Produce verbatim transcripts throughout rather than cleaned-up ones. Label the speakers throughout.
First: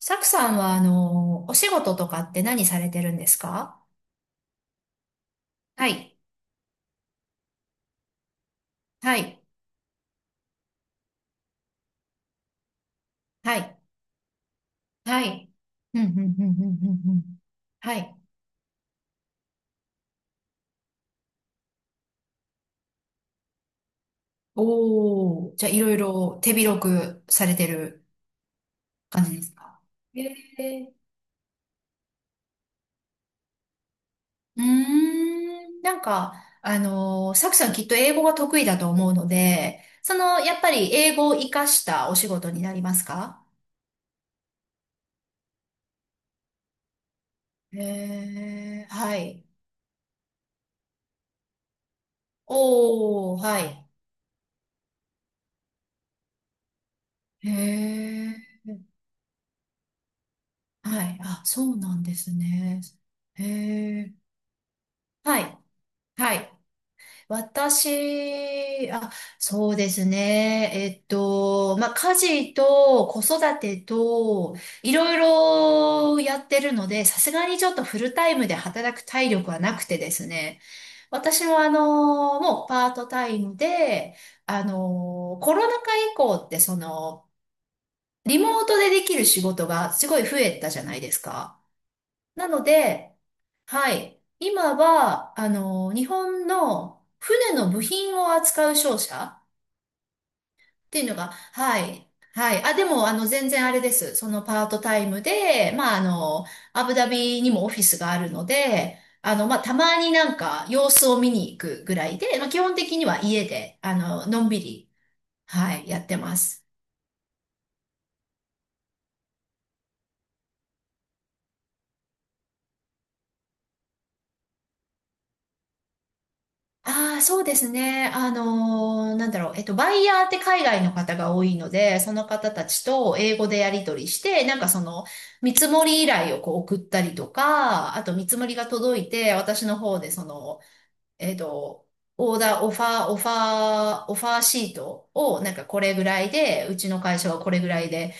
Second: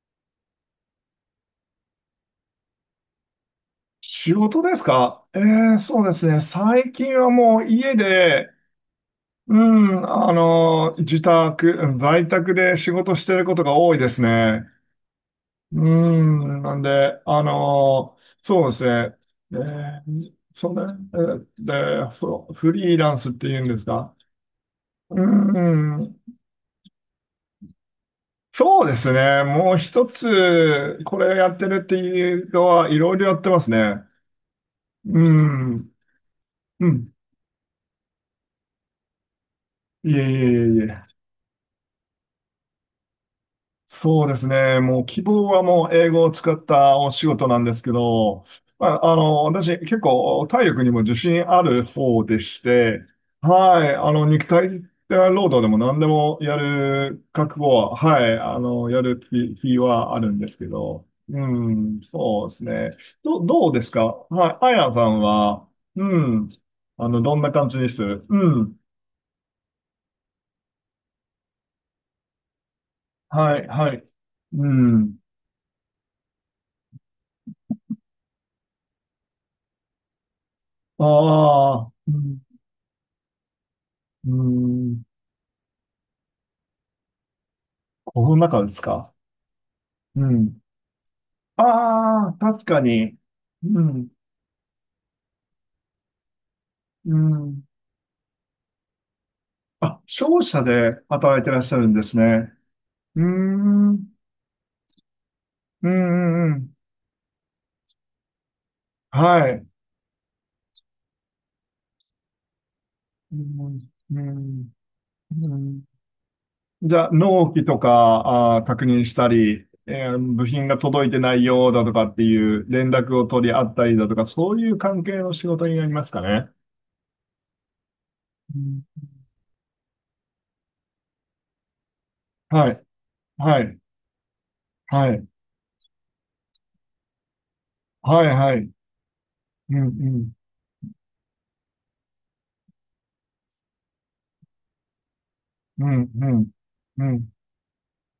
Speaker 1: サクさんは、あの、お仕事とかって何されてるんですか？
Speaker 2: 仕事ですか？えー、
Speaker 1: は
Speaker 2: そうで
Speaker 1: い、
Speaker 2: すね。最近はもう家で、
Speaker 1: はい、
Speaker 2: うん、あの、自宅、うん、在宅で仕事してるこ
Speaker 1: は
Speaker 2: とが
Speaker 1: い。
Speaker 2: 多いですね。
Speaker 1: はい、
Speaker 2: う
Speaker 1: うん、うん、うん、
Speaker 2: ん、
Speaker 1: う
Speaker 2: な
Speaker 1: ん、
Speaker 2: ん
Speaker 1: うんう
Speaker 2: で、
Speaker 1: ん。
Speaker 2: あ
Speaker 1: は
Speaker 2: の、
Speaker 1: い。
Speaker 2: そうですね。えー、そうね。えーで、フフリーランスって言うんですか？う
Speaker 1: おー、じゃあ、いろい
Speaker 2: ん、
Speaker 1: ろ手広くされてる
Speaker 2: そうです
Speaker 1: 感じで
Speaker 2: ね。
Speaker 1: す
Speaker 2: もう
Speaker 1: か？
Speaker 2: 一
Speaker 1: え
Speaker 2: つ、
Speaker 1: ー
Speaker 2: これやってるっていうのは、いろいろやってますね。
Speaker 1: うー
Speaker 2: う
Speaker 1: ん、
Speaker 2: ん、
Speaker 1: なんか、あ
Speaker 2: うん。
Speaker 1: の、サクさんきっと英語が得意だと思うので、
Speaker 2: い
Speaker 1: そ
Speaker 2: えいえ
Speaker 1: の、やっぱ
Speaker 2: いえい
Speaker 1: り
Speaker 2: え。
Speaker 1: 英語を活かしたお仕事になりますか？
Speaker 2: そうですね。もう希望はもう英語を使ったお仕事なんですけど、
Speaker 1: へー、
Speaker 2: まあ、あ
Speaker 1: は
Speaker 2: の、
Speaker 1: い。
Speaker 2: 私結構体力にも自信ある方でして、
Speaker 1: おー、は
Speaker 2: は
Speaker 1: い。
Speaker 2: い、あの、肉体労働でも何でもやる
Speaker 1: へ
Speaker 2: 覚悟は、はい、
Speaker 1: ー。
Speaker 2: あの、やる気、気はあるんですけ
Speaker 1: は
Speaker 2: ど、
Speaker 1: い。あ、
Speaker 2: う
Speaker 1: そうな
Speaker 2: ん、
Speaker 1: んです
Speaker 2: そうです
Speaker 1: ね。
Speaker 2: ね。ど、
Speaker 1: へ
Speaker 2: どうですか？
Speaker 1: え。
Speaker 2: はい、アイアンさん
Speaker 1: はい。
Speaker 2: は、う
Speaker 1: は
Speaker 2: ん、
Speaker 1: い。
Speaker 2: あの、どんな感じです？うん、
Speaker 1: 私、あ、そうですね。えっと、まあ、家事と子
Speaker 2: は
Speaker 1: 育
Speaker 2: い、
Speaker 1: て
Speaker 2: はい、
Speaker 1: と、
Speaker 2: う
Speaker 1: いろ
Speaker 2: ん、
Speaker 1: いろやってるので、さすがにちょっとフルタイムで働く体力はなくてですね。私もあ
Speaker 2: ああ、うん
Speaker 1: の、もうパートタイムで、
Speaker 2: う
Speaker 1: あ
Speaker 2: ん、
Speaker 1: の、コロナ禍以降ってその、
Speaker 2: この
Speaker 1: リモ
Speaker 2: 中
Speaker 1: ー
Speaker 2: で
Speaker 1: ト
Speaker 2: す
Speaker 1: でで
Speaker 2: か？
Speaker 1: きる仕事がすごい
Speaker 2: う
Speaker 1: 増え
Speaker 2: ん。
Speaker 1: たじゃないですか。
Speaker 2: ああ、
Speaker 1: なの
Speaker 2: 確か
Speaker 1: で、
Speaker 2: に。う
Speaker 1: は
Speaker 2: ん。
Speaker 1: い。今は、あの、日本の
Speaker 2: う
Speaker 1: 船
Speaker 2: ん。
Speaker 1: の部品を扱う商社
Speaker 2: あ、商社
Speaker 1: っ
Speaker 2: で
Speaker 1: ていうのが、
Speaker 2: 働いてらっしゃ
Speaker 1: は
Speaker 2: るんで
Speaker 1: い。
Speaker 2: すね。
Speaker 1: はい。あ、でも、あ
Speaker 2: うー
Speaker 1: の、全然あれです。
Speaker 2: ん。
Speaker 1: そのパートタイムで、
Speaker 2: うん
Speaker 1: まあ、あの、
Speaker 2: うんうん。
Speaker 1: アブダビにもオフィスがあるので、あの、
Speaker 2: は
Speaker 1: まあ、
Speaker 2: い。
Speaker 1: たまになんか様子を見に行くぐらいで、まあ、基本的には
Speaker 2: う
Speaker 1: 家
Speaker 2: ん。
Speaker 1: で、あ
Speaker 2: う
Speaker 1: の、のんび
Speaker 2: ん。
Speaker 1: り、
Speaker 2: う
Speaker 1: は
Speaker 2: ん。
Speaker 1: い、やってます。
Speaker 2: じゃあ、納期とか、あー、確認したり、えー部品が届いてないようだとかっていう連絡を取り合ったりだとか、そういう関係の仕事になりますかね。
Speaker 1: ああ、そうですね。あ
Speaker 2: うん。
Speaker 1: のーなんだろう。えっと、バイヤーって海外の方が多いので、その方た
Speaker 2: はい。
Speaker 1: ちと英語で
Speaker 2: は
Speaker 1: や
Speaker 2: い。
Speaker 1: り取りして、なんかその、
Speaker 2: はい。
Speaker 1: 見積もり依頼をこう送ったりとか、あと見
Speaker 2: はい。
Speaker 1: 積も
Speaker 2: は
Speaker 1: りが
Speaker 2: い。
Speaker 1: 届いて、私
Speaker 2: う
Speaker 1: の
Speaker 2: ん。う
Speaker 1: 方でそ
Speaker 2: ん。
Speaker 1: の、えっと、オーダー、オファー、オファー、オファーシートを、なんかこ
Speaker 2: う
Speaker 1: れぐ
Speaker 2: ん。
Speaker 1: ら
Speaker 2: う
Speaker 1: い
Speaker 2: ん。
Speaker 1: で、うちの
Speaker 2: う
Speaker 1: 会
Speaker 2: ん。
Speaker 1: 社はこれぐらいで、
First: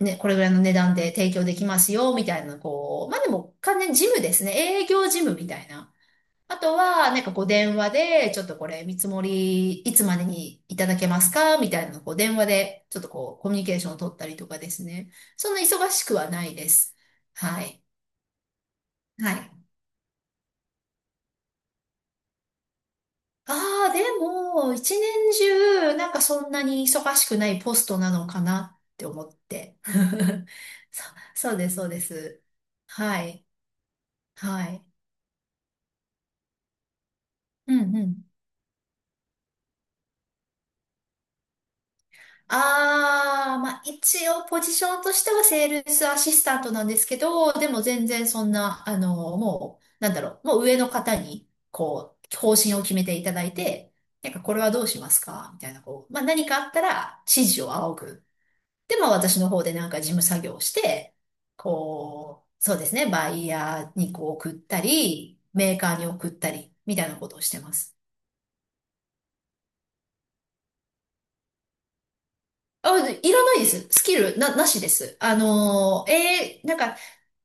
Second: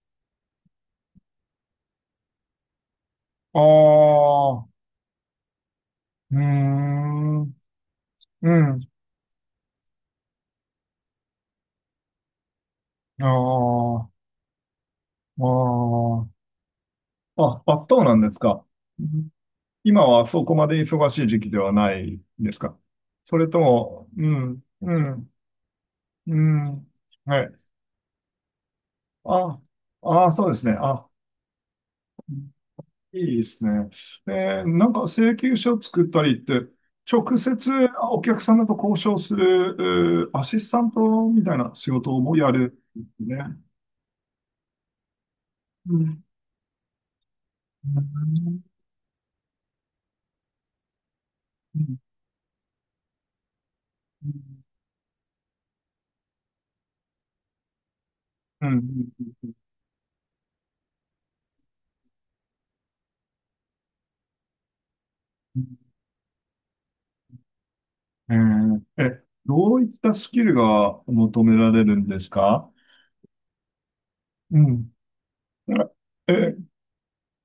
Speaker 1: ね、これぐらいの値段で提供できますよ、みたいな、こう、まあでも
Speaker 2: あ
Speaker 1: 完全に事務ですね。
Speaker 2: あ、う
Speaker 1: 営業事務みたいな。
Speaker 2: ー
Speaker 1: あとは、なんか
Speaker 2: ん、
Speaker 1: こう電話で、ちょっ
Speaker 2: う
Speaker 1: とこれ
Speaker 2: ん、
Speaker 1: 見積もりいつまでにいただけますかみたいなのをこう電話で、ちょっと
Speaker 2: あ
Speaker 1: こうコミュニケーションを
Speaker 2: あ、
Speaker 1: 取ったりとかですね。そんな忙しく
Speaker 2: あ
Speaker 1: はないです。は
Speaker 2: あ、あ、
Speaker 1: い。
Speaker 2: あそうなんですか？うん。
Speaker 1: はい。
Speaker 2: 今はそこまで忙しい時期ではないですか？それ
Speaker 1: あ
Speaker 2: と
Speaker 1: あ、で
Speaker 2: も、うん、
Speaker 1: も、一
Speaker 2: うん、
Speaker 1: 年中、なんか
Speaker 2: う
Speaker 1: そんなに
Speaker 2: ん、
Speaker 1: 忙しく
Speaker 2: は
Speaker 1: な
Speaker 2: い。
Speaker 1: いポストなのかなって思っ
Speaker 2: あ、
Speaker 1: て。
Speaker 2: ああ、そうですね。
Speaker 1: そ、
Speaker 2: あ、
Speaker 1: そうです、そうです。
Speaker 2: い
Speaker 1: は
Speaker 2: いで
Speaker 1: い。
Speaker 2: すね。え
Speaker 1: は
Speaker 2: ー
Speaker 1: い。
Speaker 2: なんか請求書作ったりって、直接
Speaker 1: うんう
Speaker 2: お
Speaker 1: ん。
Speaker 2: 客様と交渉する、うーアシスタントみたいな仕事もやるんです
Speaker 1: ああ、
Speaker 2: ね。
Speaker 1: まあ一応ポジションとしてはセール
Speaker 2: う
Speaker 1: スア
Speaker 2: ん。
Speaker 1: シスタントなんですけど、でも全然そんな、あの、もう、なんだろう、もう上の方に、
Speaker 2: うん、
Speaker 1: こう、方針を決めていただいて、
Speaker 2: う
Speaker 1: なんかこれ
Speaker 2: ん、
Speaker 1: はどうしますかみたいな、こう、まあ何かあったら指示を仰ぐ。
Speaker 2: うん、
Speaker 1: で、まあ私の方でなんか事務作業をして、こう、そうですね、バイヤーにこう送ったり、
Speaker 2: う
Speaker 1: メ
Speaker 2: ん。
Speaker 1: ーカーに送ったり、みたいなことをしてます。
Speaker 2: えーえ、どういったスキルが求められるんですか？
Speaker 1: あ、いらないです。スキルな、
Speaker 2: う
Speaker 1: なしで
Speaker 2: ん。
Speaker 1: す。あのー、
Speaker 2: え、
Speaker 1: え
Speaker 2: え
Speaker 1: ーなんか、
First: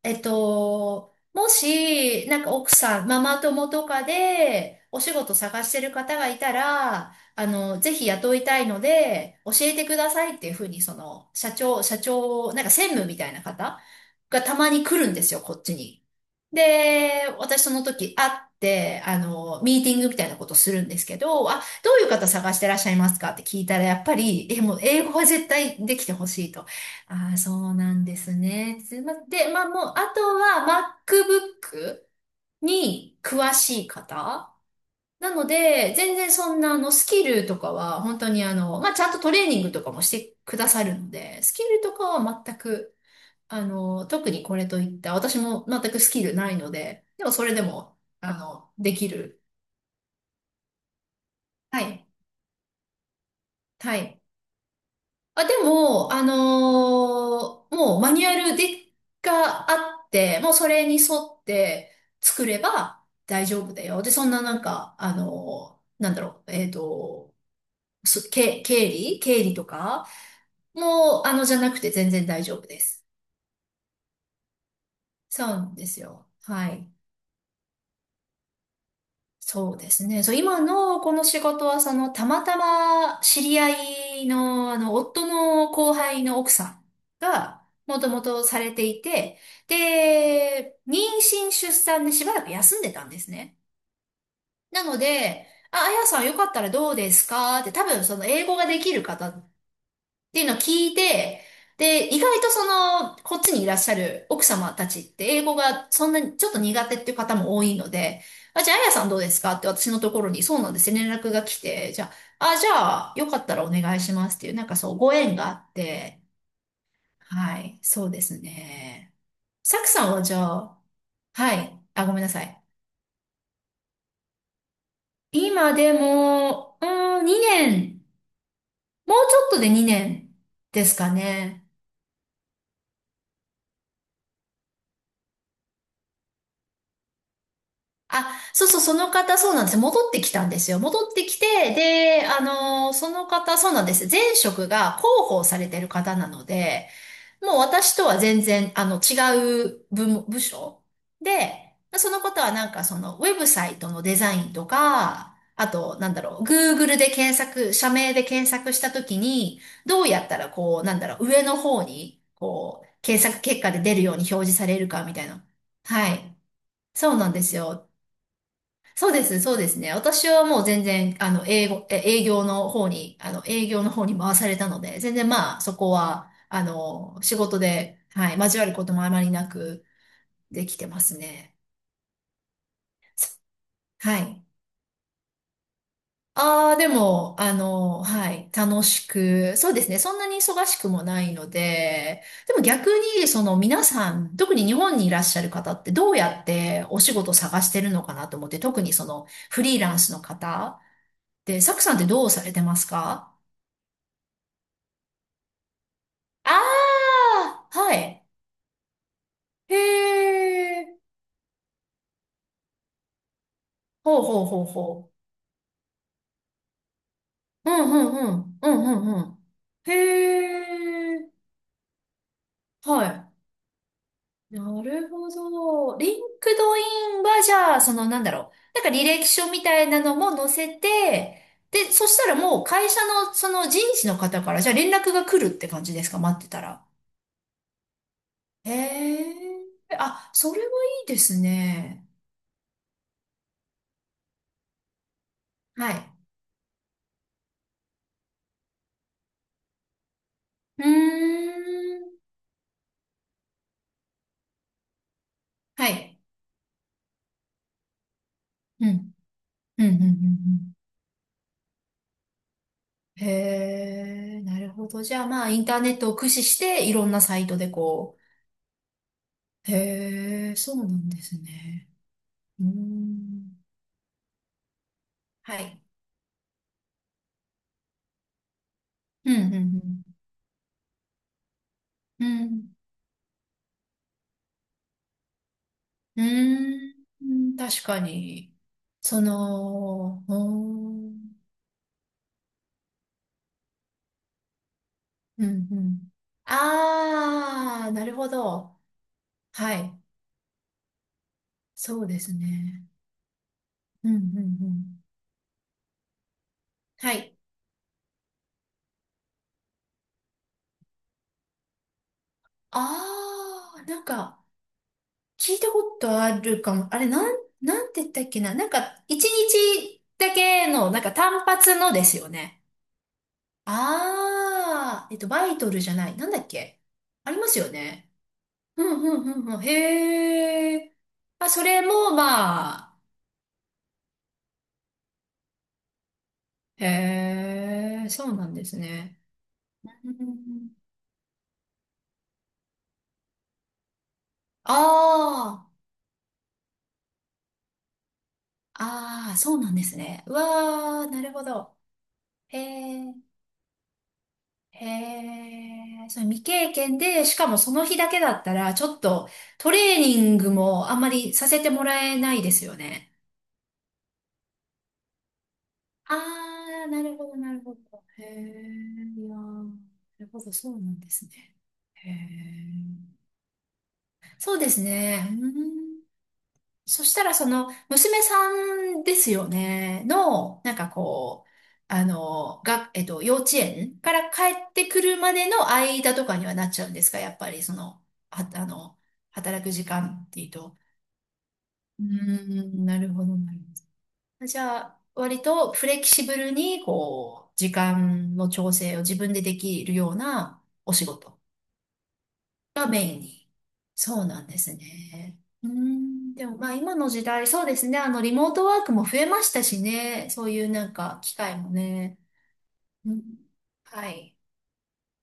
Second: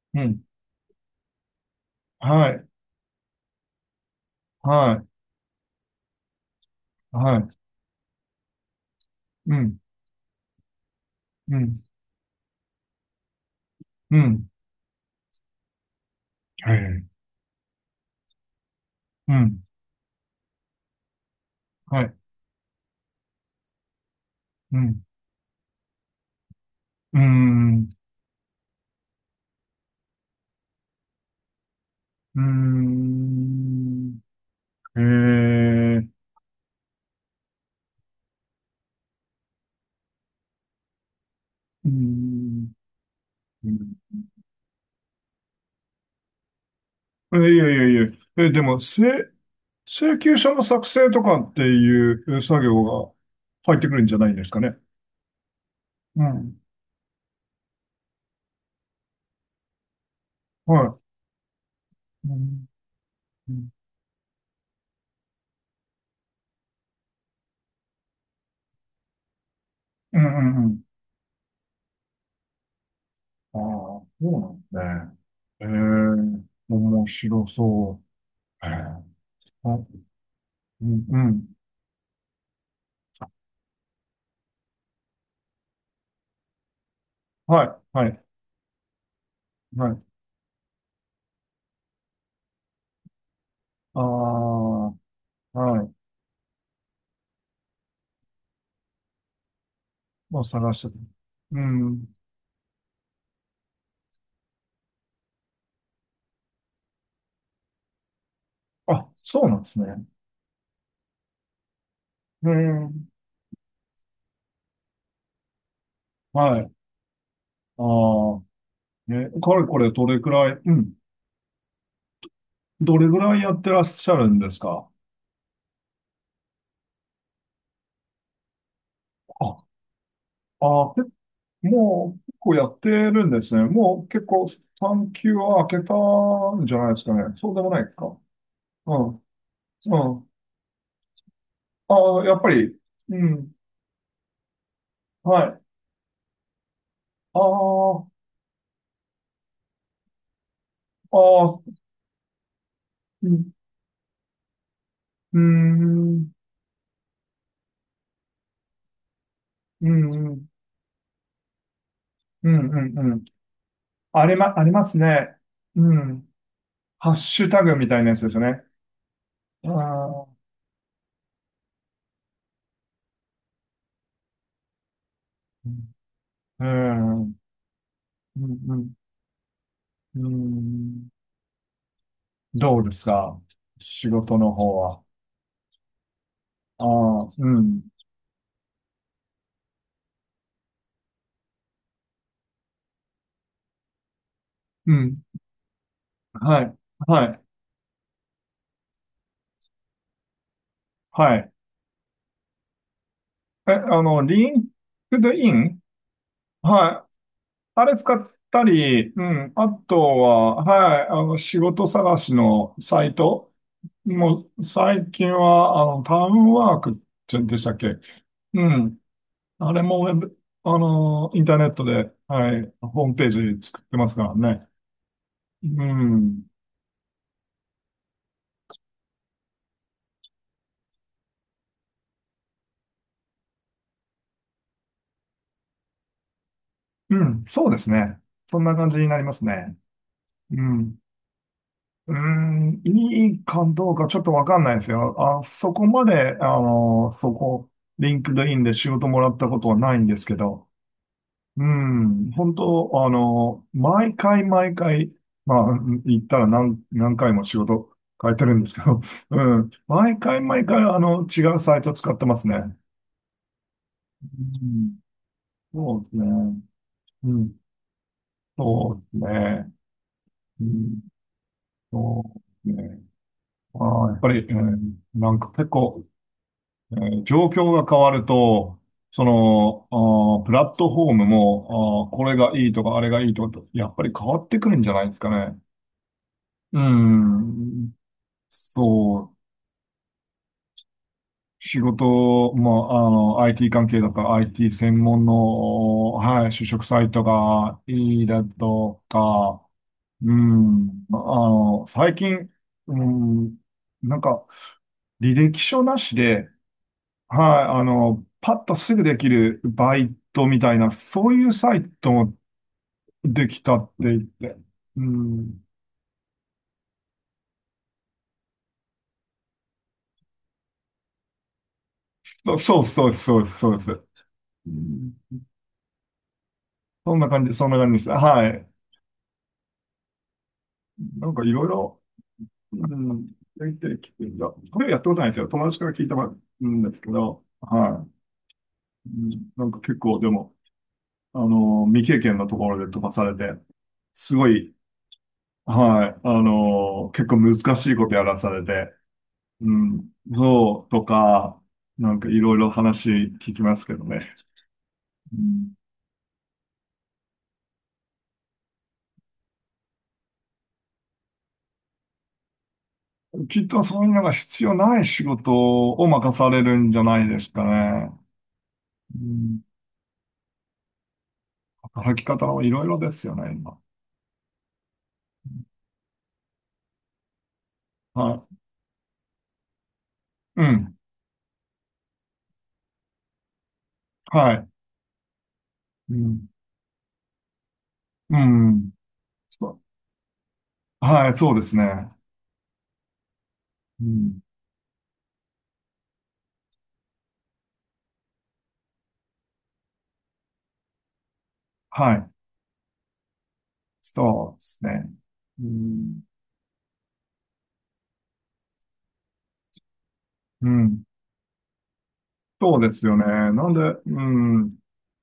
Speaker 1: え
Speaker 2: う
Speaker 1: っ
Speaker 2: ん。
Speaker 1: と、もし、なん
Speaker 2: は
Speaker 1: か
Speaker 2: い、
Speaker 1: 奥さん、ママ友とかで、
Speaker 2: は
Speaker 1: お
Speaker 2: い、
Speaker 1: 仕事探してる方がいたら、
Speaker 2: は
Speaker 1: あ
Speaker 2: い。
Speaker 1: の、ぜひ雇いたいので、教
Speaker 2: う
Speaker 1: え
Speaker 2: ん、
Speaker 1: てくださいっていうふうに、その、社
Speaker 2: うん、
Speaker 1: 長、社長、なんか専務みたいな方
Speaker 2: う
Speaker 1: が
Speaker 2: ん。
Speaker 1: たまに来るんですよ、こっちに。
Speaker 2: はい、
Speaker 1: で、私その時会って、あ
Speaker 2: うん、
Speaker 1: の、ミーティングみたいなことするんですけど、あ、ど
Speaker 2: は
Speaker 1: ういう
Speaker 2: い、
Speaker 1: 方探してらっしゃいますかって聞いたら、やっぱり、え、も
Speaker 2: う
Speaker 1: う
Speaker 2: ん、
Speaker 1: 英語は絶対できてほしいと。
Speaker 2: うー
Speaker 1: ああ、そう
Speaker 2: ん、
Speaker 1: なんですね。すいませんで、まあもう、あとは MacBook
Speaker 2: うー
Speaker 1: に詳しい
Speaker 2: ん。
Speaker 1: 方。
Speaker 2: え
Speaker 1: なので、
Speaker 2: ー、
Speaker 1: 全然そんなあのスキルとかは、本当にあの、まあちゃんとトレーニングとかもしてくださるので、スキル
Speaker 2: う
Speaker 1: とかは全
Speaker 2: ん。
Speaker 1: く、あ
Speaker 2: うん。
Speaker 1: の、特にこれといった、私も全くスキルないので、でも
Speaker 2: え、い
Speaker 1: それで
Speaker 2: やいやい
Speaker 1: も、
Speaker 2: や。
Speaker 1: あ
Speaker 2: え、で
Speaker 1: の、
Speaker 2: も、
Speaker 1: でき
Speaker 2: 請、
Speaker 1: る。
Speaker 2: 請求書の作成とかって
Speaker 1: はい。
Speaker 2: いう作業が入ってく
Speaker 1: は
Speaker 2: るんじゃ
Speaker 1: い。
Speaker 2: ないんですかね。
Speaker 1: あ、でも、
Speaker 2: う
Speaker 1: あの
Speaker 2: ん。
Speaker 1: ーもうマニュアルで、があって、もうそ
Speaker 2: は
Speaker 1: れに
Speaker 2: い。
Speaker 1: 沿って
Speaker 2: う
Speaker 1: 作れ
Speaker 2: ん、
Speaker 1: ば大
Speaker 2: う
Speaker 1: 丈
Speaker 2: ん、
Speaker 1: 夫だよ。で、そんななんか、あのーなんだろう、えっと、そけ、経理経理とか
Speaker 2: うん、うん。
Speaker 1: もう、あの、じゃなくて全然大丈夫です。
Speaker 2: ああ、そうなんですね。
Speaker 1: そうな
Speaker 2: え
Speaker 1: んですよ。は
Speaker 2: え、
Speaker 1: い。
Speaker 2: 面白そう。ええ、
Speaker 1: そ
Speaker 2: あ、
Speaker 1: うですね。そう、今
Speaker 2: う
Speaker 1: の
Speaker 2: ん、
Speaker 1: こ
Speaker 2: う
Speaker 1: の仕
Speaker 2: ん。
Speaker 1: 事は、その、たまたま知り合いの、あの、夫の後輩の奥さん
Speaker 2: は
Speaker 1: が、
Speaker 2: い、
Speaker 1: も
Speaker 2: は
Speaker 1: とも
Speaker 2: い、
Speaker 1: とされていて、
Speaker 2: はい。
Speaker 1: で、妊娠出産でしばらく休んでたんですね。
Speaker 2: ああ、
Speaker 1: なので、
Speaker 2: は
Speaker 1: あ、あ
Speaker 2: い。
Speaker 1: やさんよかったらどうですかって多分その英語ができる方っ
Speaker 2: も
Speaker 1: てい
Speaker 2: う
Speaker 1: うのを
Speaker 2: 探し
Speaker 1: 聞い
Speaker 2: てた。
Speaker 1: て、
Speaker 2: うん。
Speaker 1: で、意外とその、こっちにいらっしゃる奥様たちって英語がそんなにちょっと苦手っていう方も多いので、あ、じゃあ、あやさん
Speaker 2: あ、
Speaker 1: どうです
Speaker 2: そう
Speaker 1: か
Speaker 2: な
Speaker 1: っ
Speaker 2: んで
Speaker 1: て
Speaker 2: すね。
Speaker 1: 私のところに、そうなんですね連絡が来て、じゃ
Speaker 2: え
Speaker 1: あ、あ、じ
Speaker 2: え、
Speaker 1: ゃあ、よかったらお願いしますっていう、なんかそう、ご縁があって、
Speaker 2: はい。
Speaker 1: はい、
Speaker 2: あ
Speaker 1: そうです
Speaker 2: あ、
Speaker 1: ね。
Speaker 2: ね、かれこ
Speaker 1: サク
Speaker 2: れど
Speaker 1: さん
Speaker 2: れ
Speaker 1: は
Speaker 2: く
Speaker 1: じゃ
Speaker 2: らい、う
Speaker 1: あ、
Speaker 2: ん、
Speaker 1: はい、あ、ごめんなさい。
Speaker 2: どれくらいやってらっしゃるんですか？
Speaker 1: 今でも、うーん、にねん、もうちょっと
Speaker 2: あ、
Speaker 1: でにねん
Speaker 2: あ
Speaker 1: で
Speaker 2: あ、
Speaker 1: す
Speaker 2: 結
Speaker 1: かね。
Speaker 2: もう結構やってるんですね。もう結構さんきゅう級は開けたんじゃないですかね。そうでもないか。
Speaker 1: あ、そうそう、
Speaker 2: う
Speaker 1: その
Speaker 2: ん。
Speaker 1: 方、そうなんです。
Speaker 2: う
Speaker 1: 戻ってき
Speaker 2: ん。
Speaker 1: たんですよ。戻ってきて、
Speaker 2: ああ、
Speaker 1: で、
Speaker 2: やっ
Speaker 1: あ
Speaker 2: ぱり。
Speaker 1: のーそ
Speaker 2: う
Speaker 1: の
Speaker 2: ん。
Speaker 1: 方、そうなんです。前職が広
Speaker 2: は
Speaker 1: 報さ
Speaker 2: い。
Speaker 1: れてる方なので、
Speaker 2: あ
Speaker 1: もう私
Speaker 2: あ、
Speaker 1: とは
Speaker 2: あ
Speaker 1: 全然、あの、違う部門、部署
Speaker 2: あ、
Speaker 1: で、その方はなんかその、ウ
Speaker 2: う
Speaker 1: ェブ
Speaker 2: ん。
Speaker 1: サイトのデザインとか、
Speaker 2: う
Speaker 1: あと、なんだ
Speaker 2: ん。
Speaker 1: ろう、Google で検索、社名で検索したときに、
Speaker 2: う
Speaker 1: どう
Speaker 2: ん。う
Speaker 1: や
Speaker 2: ん。
Speaker 1: っ
Speaker 2: う
Speaker 1: た
Speaker 2: ん。
Speaker 1: らこう、なんだろう、上の方に、
Speaker 2: う
Speaker 1: こう、
Speaker 2: んうん、
Speaker 1: 検索結果で出るように
Speaker 2: あり
Speaker 1: 表示
Speaker 2: ま、あ
Speaker 1: さ
Speaker 2: り
Speaker 1: れ
Speaker 2: ま
Speaker 1: る
Speaker 2: す
Speaker 1: かみたい
Speaker 2: ね。
Speaker 1: な。
Speaker 2: う
Speaker 1: は
Speaker 2: ん。
Speaker 1: い。そ
Speaker 2: ハッ
Speaker 1: うなんで
Speaker 2: シュ
Speaker 1: す
Speaker 2: タグみ
Speaker 1: よ。
Speaker 2: たいなやつですよね。
Speaker 1: そうですね、そうで
Speaker 2: あ
Speaker 1: すね。私
Speaker 2: あ。
Speaker 1: はもう全然、あの、英語、え営業の方に、あの、営業の方に回されたので、全然まあ、
Speaker 2: う
Speaker 1: そこ
Speaker 2: ん。
Speaker 1: は、あの、仕事で、はい、
Speaker 2: う
Speaker 1: 交わ
Speaker 2: ん。
Speaker 1: る
Speaker 2: う
Speaker 1: こと
Speaker 2: ん。
Speaker 1: もあまりなく
Speaker 2: う
Speaker 1: できてま
Speaker 2: ん。
Speaker 1: すね。
Speaker 2: どうですか、仕
Speaker 1: は
Speaker 2: 事
Speaker 1: い。
Speaker 2: の方は？
Speaker 1: ああ、
Speaker 2: あ
Speaker 1: で
Speaker 2: あ、
Speaker 1: も、あ
Speaker 2: うん。
Speaker 1: の、はい、楽しく、そうですね。そんなに忙しくもないので、でも逆に、その皆さん、特に日
Speaker 2: う
Speaker 1: 本にい
Speaker 2: ん。
Speaker 1: らっしゃる方ってどうやっ
Speaker 2: はい。
Speaker 1: てお仕
Speaker 2: は
Speaker 1: 事
Speaker 2: い。
Speaker 1: 探してるのかなと思って、特にそのフリーランスの方
Speaker 2: はい。
Speaker 1: で、サクさんってどうされてますか？
Speaker 2: え、あの、リンクドイン。はい。
Speaker 1: ああ、
Speaker 2: あ
Speaker 1: は
Speaker 2: れ使
Speaker 1: い。
Speaker 2: ったり、うん。あ
Speaker 1: へ
Speaker 2: とは、
Speaker 1: え。
Speaker 2: はい、あの、仕事探しのサイト。
Speaker 1: ほうほう
Speaker 2: も
Speaker 1: ほ
Speaker 2: う、
Speaker 1: う
Speaker 2: 最
Speaker 1: ほ
Speaker 2: 近は、あの、タウンワークってんでした
Speaker 1: う。う
Speaker 2: っ
Speaker 1: ん
Speaker 2: け？
Speaker 1: うんうん。
Speaker 2: う
Speaker 1: うん
Speaker 2: ん。
Speaker 1: うんうん。
Speaker 2: あれもウェブ、
Speaker 1: へ
Speaker 2: あの、イン
Speaker 1: え。
Speaker 2: ターネットで、はい、ホームペ
Speaker 1: は
Speaker 2: ージ作ってますから
Speaker 1: い。な
Speaker 2: ね。
Speaker 1: るほ
Speaker 2: う
Speaker 1: ど。リン
Speaker 2: ん。
Speaker 1: クドインはじゃあ、そのなんだろう。なんか履歴書みたいなのも載せて、で、そしたらもう会社のその人事の方からじゃあ連絡が来るって感じですか、待ってたら？
Speaker 2: うん。そうですね。そんな感じになりま
Speaker 1: へ
Speaker 2: すね。
Speaker 1: え。あ、そ
Speaker 2: う
Speaker 1: れは
Speaker 2: ん。
Speaker 1: いいですね。
Speaker 2: うーん、いいかどうかちょっとわかんないですよ。あ、そこ
Speaker 1: は
Speaker 2: ま
Speaker 1: い。
Speaker 2: で、あの、そこ、リンクドインで仕事もらったことはないんですけど、
Speaker 1: うー
Speaker 2: う
Speaker 1: ん。
Speaker 2: ん、本当、あの、毎回毎回、まあ、
Speaker 1: はい。
Speaker 2: 言ったら何、何回も仕事変えてるんですけ
Speaker 1: う
Speaker 2: ど、
Speaker 1: ん。
Speaker 2: うん、
Speaker 1: うん、うん、うん、う
Speaker 2: 毎回毎
Speaker 1: ん
Speaker 2: 回、あの、違うサイト使ってますね。
Speaker 1: へえ、
Speaker 2: う
Speaker 1: なるほ
Speaker 2: ん、
Speaker 1: ど。じゃあまあ、インターネ
Speaker 2: そ
Speaker 1: ッ
Speaker 2: うで
Speaker 1: トを
Speaker 2: すね。
Speaker 1: 駆使して、いろんな
Speaker 2: う
Speaker 1: サイ
Speaker 2: ん、
Speaker 1: トでこ
Speaker 2: そうです
Speaker 1: う。
Speaker 2: ね。
Speaker 1: へえ、
Speaker 2: う
Speaker 1: そうな
Speaker 2: ん、
Speaker 1: んですね。
Speaker 2: そ
Speaker 1: うー
Speaker 2: うですね。
Speaker 1: ん。
Speaker 2: ああやっぱり、うん、なんか
Speaker 1: は
Speaker 2: 結
Speaker 1: い。
Speaker 2: 構、えー状況が変わると、そ
Speaker 1: うん、う
Speaker 2: の、あ
Speaker 1: ん、
Speaker 2: ープラットフォームも、あーこ
Speaker 1: う
Speaker 2: れがい
Speaker 1: ん。
Speaker 2: いとか、あれがいいとか、やっぱり変わってくるんじゃないですかね。
Speaker 1: う
Speaker 2: う
Speaker 1: ん、うーん、確
Speaker 2: ん。
Speaker 1: かに。
Speaker 2: そ
Speaker 1: そ
Speaker 2: う。
Speaker 1: の、うーん、
Speaker 2: 仕事、まあ、あの、アイティー 関係だったら アイティー 専門
Speaker 1: うん、う
Speaker 2: の、
Speaker 1: ん。
Speaker 2: はい、就職サイトが
Speaker 1: ああ、なる
Speaker 2: いい
Speaker 1: ほ
Speaker 2: だ
Speaker 1: ど。
Speaker 2: とか、
Speaker 1: はい。
Speaker 2: うん。まああの、
Speaker 1: そう
Speaker 2: 最
Speaker 1: です
Speaker 2: 近、
Speaker 1: ね。
Speaker 2: うん、
Speaker 1: うん、
Speaker 2: な
Speaker 1: うん、
Speaker 2: んか、
Speaker 1: うん。
Speaker 2: 履歴書なしで、
Speaker 1: はい。
Speaker 2: はい、あの、パッとすぐできるバイトみたいな、そういうサイトもでき
Speaker 1: あ
Speaker 2: た
Speaker 1: あ、
Speaker 2: っ
Speaker 1: な
Speaker 2: て
Speaker 1: ん
Speaker 2: 言っ
Speaker 1: か、
Speaker 2: て。う
Speaker 1: 聞い
Speaker 2: ん。
Speaker 1: たことあるかも。あれ、なん、なんて言ったっけな。なんか、一日だけの、なんか単発のですよ
Speaker 2: そう
Speaker 1: ね。
Speaker 2: そうそうそうそうです。う
Speaker 1: あー、えっと、
Speaker 2: ん。
Speaker 1: バイトルじゃない。なんだっけ？
Speaker 2: そんな
Speaker 1: あり
Speaker 2: 感
Speaker 1: ま
Speaker 2: じ、
Speaker 1: す
Speaker 2: そ
Speaker 1: よ
Speaker 2: んな感じです。
Speaker 1: ね。
Speaker 2: はい。
Speaker 1: うんうんうんうん。へー。
Speaker 2: なんか
Speaker 1: あ、
Speaker 2: い
Speaker 1: そ
Speaker 2: ろい
Speaker 1: れ
Speaker 2: ろ、
Speaker 1: も、ま
Speaker 2: う
Speaker 1: あ、
Speaker 2: ん、できてきてるんだ。これやったことないんですよ。友達から聞いたんですけど、
Speaker 1: へ
Speaker 2: は
Speaker 1: ー、
Speaker 2: い。
Speaker 1: そうなんです
Speaker 2: う
Speaker 1: ね。
Speaker 2: ん、なんか結
Speaker 1: う
Speaker 2: 構でも、
Speaker 1: ん
Speaker 2: あの、未経験のところで飛ばされて、すご
Speaker 1: あ
Speaker 2: い、
Speaker 1: ー、
Speaker 2: はい、あの、結構難しいことやらされて、
Speaker 1: あー、そう
Speaker 2: う
Speaker 1: なんです
Speaker 2: ん、
Speaker 1: ね。う
Speaker 2: そうと
Speaker 1: わー、なるほ
Speaker 2: か、
Speaker 1: ど。
Speaker 2: なんかいろい
Speaker 1: へ
Speaker 2: ろ話
Speaker 1: ー。
Speaker 2: 聞きますけどね。う
Speaker 1: へ
Speaker 2: ん、
Speaker 1: え、それ未経験で、しかもその日だけだったら、ちょっとトレーニングもあんまりさせてもらえないですよね。
Speaker 2: きっとそういうのが必要ない仕事を
Speaker 1: あ
Speaker 2: 任される
Speaker 1: あ、
Speaker 2: んじゃ
Speaker 1: なる
Speaker 2: な
Speaker 1: ほ
Speaker 2: い
Speaker 1: ど、
Speaker 2: です
Speaker 1: なる
Speaker 2: か
Speaker 1: ほど。
Speaker 2: ね。
Speaker 1: へ
Speaker 2: う
Speaker 1: え、いやー、
Speaker 2: ん、
Speaker 1: なるほど、そうなんですね。へ
Speaker 2: 働き方はいろいろで
Speaker 1: え、
Speaker 2: すよね、今。
Speaker 1: そうですね。うーん、そしたら、その、娘
Speaker 2: は
Speaker 1: さ
Speaker 2: い。
Speaker 1: んですよね、
Speaker 2: う
Speaker 1: の、なんか
Speaker 2: ん。
Speaker 1: こう、あの、が、えっと、幼稚園から帰
Speaker 2: はい。
Speaker 1: ってくるまでの
Speaker 2: う
Speaker 1: 間とかに
Speaker 2: ん。
Speaker 1: はなっちゃうんですか、やっぱり、その、
Speaker 2: う
Speaker 1: は、あ
Speaker 2: ん。
Speaker 1: の、働
Speaker 2: そ
Speaker 1: く
Speaker 2: う。
Speaker 1: 時間っていうと。
Speaker 2: はい、そうです
Speaker 1: うー
Speaker 2: ね。
Speaker 1: ん、なるほど、なるほ
Speaker 2: うん。
Speaker 1: ど。じゃあ、割とフレキシブルに、こう、時間の調整を自分でできるようなお仕事。
Speaker 2: はい。
Speaker 1: がメインに。そうなん
Speaker 2: そ
Speaker 1: で
Speaker 2: うで
Speaker 1: す
Speaker 2: すね。
Speaker 1: ね。
Speaker 2: う
Speaker 1: う
Speaker 2: ん。
Speaker 1: ん、でもまあ今の時代、そうですね。あの、リモートワークも増えましたしね。そうい
Speaker 2: う
Speaker 1: うなん
Speaker 2: ん。
Speaker 1: か機会もね。
Speaker 2: そうです
Speaker 1: う
Speaker 2: よ
Speaker 1: ん、
Speaker 2: ね。なんで、
Speaker 1: は
Speaker 2: う
Speaker 1: い。
Speaker 2: ん、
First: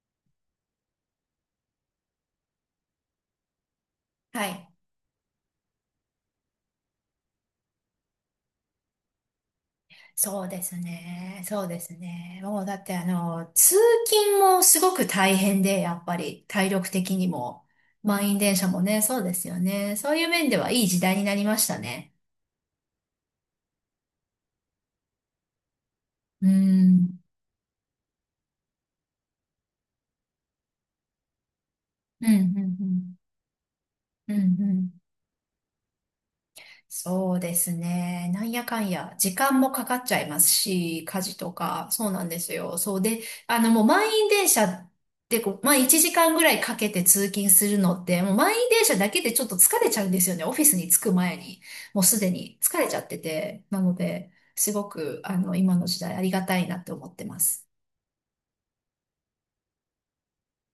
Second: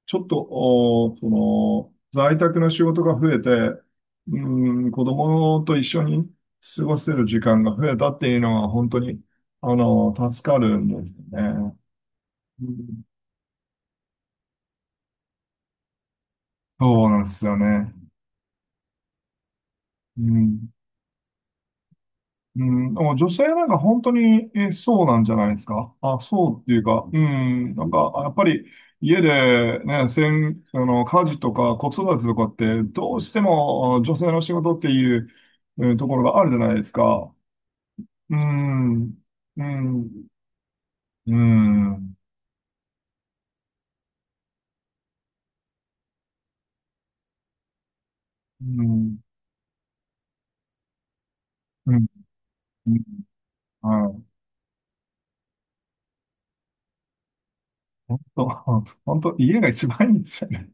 Speaker 2: ちょっと、おその、在宅の仕事が増えて、う
Speaker 1: はい。
Speaker 2: ん、子供と一緒に過ごせる時間が増えたっていうのは、本当に、あの、
Speaker 1: そ
Speaker 2: 助
Speaker 1: う
Speaker 2: か
Speaker 1: です
Speaker 2: るんですよ
Speaker 1: ね。そう
Speaker 2: ね。
Speaker 1: ですね。も
Speaker 2: う
Speaker 1: うだって
Speaker 2: ん、
Speaker 1: あの、通勤もすごく大変で、やっぱり体力
Speaker 2: そう
Speaker 1: 的
Speaker 2: なん
Speaker 1: に
Speaker 2: ですよ
Speaker 1: も。
Speaker 2: ね。
Speaker 1: 満員電車もね、そうですよね。そう
Speaker 2: う
Speaker 1: いう面で
Speaker 2: ん
Speaker 1: はいい時代になりましたね。
Speaker 2: うん、でも女性なんか本当に、え、そうなんじゃないですか？あ、そ
Speaker 1: う
Speaker 2: うっていうか、う
Speaker 1: ん。
Speaker 2: ん、なんか、やっぱり家でね、せん、あの、家事とか子育て
Speaker 1: うん、
Speaker 2: と
Speaker 1: う
Speaker 2: かっ
Speaker 1: ん、
Speaker 2: て、
Speaker 1: う
Speaker 2: ど
Speaker 1: ん。
Speaker 2: うしてもあ女性
Speaker 1: うん、
Speaker 2: の仕
Speaker 1: う
Speaker 2: 事って
Speaker 1: ん。
Speaker 2: いう、うん、ところがあるじゃないですか。
Speaker 1: そうですね。
Speaker 2: う
Speaker 1: なんやかん
Speaker 2: ん、
Speaker 1: や、時間
Speaker 2: う
Speaker 1: もかかっちゃ
Speaker 2: ん、
Speaker 1: いますし、家
Speaker 2: う
Speaker 1: 事とか、
Speaker 2: ん、う
Speaker 1: そう
Speaker 2: ん、
Speaker 1: なんですよ。そうで、あの、もう満員電車ってこう、まあいちじかんぐらいかけて通勤するのって、もう満員電車だけでちょっと疲れちゃうんですよね。オフィスに着く前に。
Speaker 2: う
Speaker 1: もう
Speaker 2: ん、
Speaker 1: すでに疲れ
Speaker 2: う
Speaker 1: ちゃ
Speaker 2: ん、
Speaker 1: ってて。なの
Speaker 2: はい。
Speaker 1: で、すごく、あの、今の時代ありがたいなって思ってます。
Speaker 2: 本当、本当、家が一番いいんですよね。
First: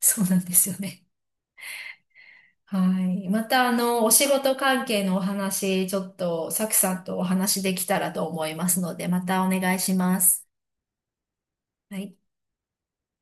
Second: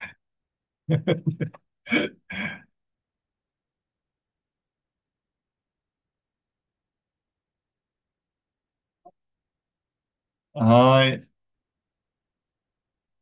Speaker 1: そうなんですよね。はい。また、あの、お仕事関係のお話、ちょっと、サクさんとお話できたらと思いますので、またお願いします。
Speaker 2: はい。
Speaker 1: はい。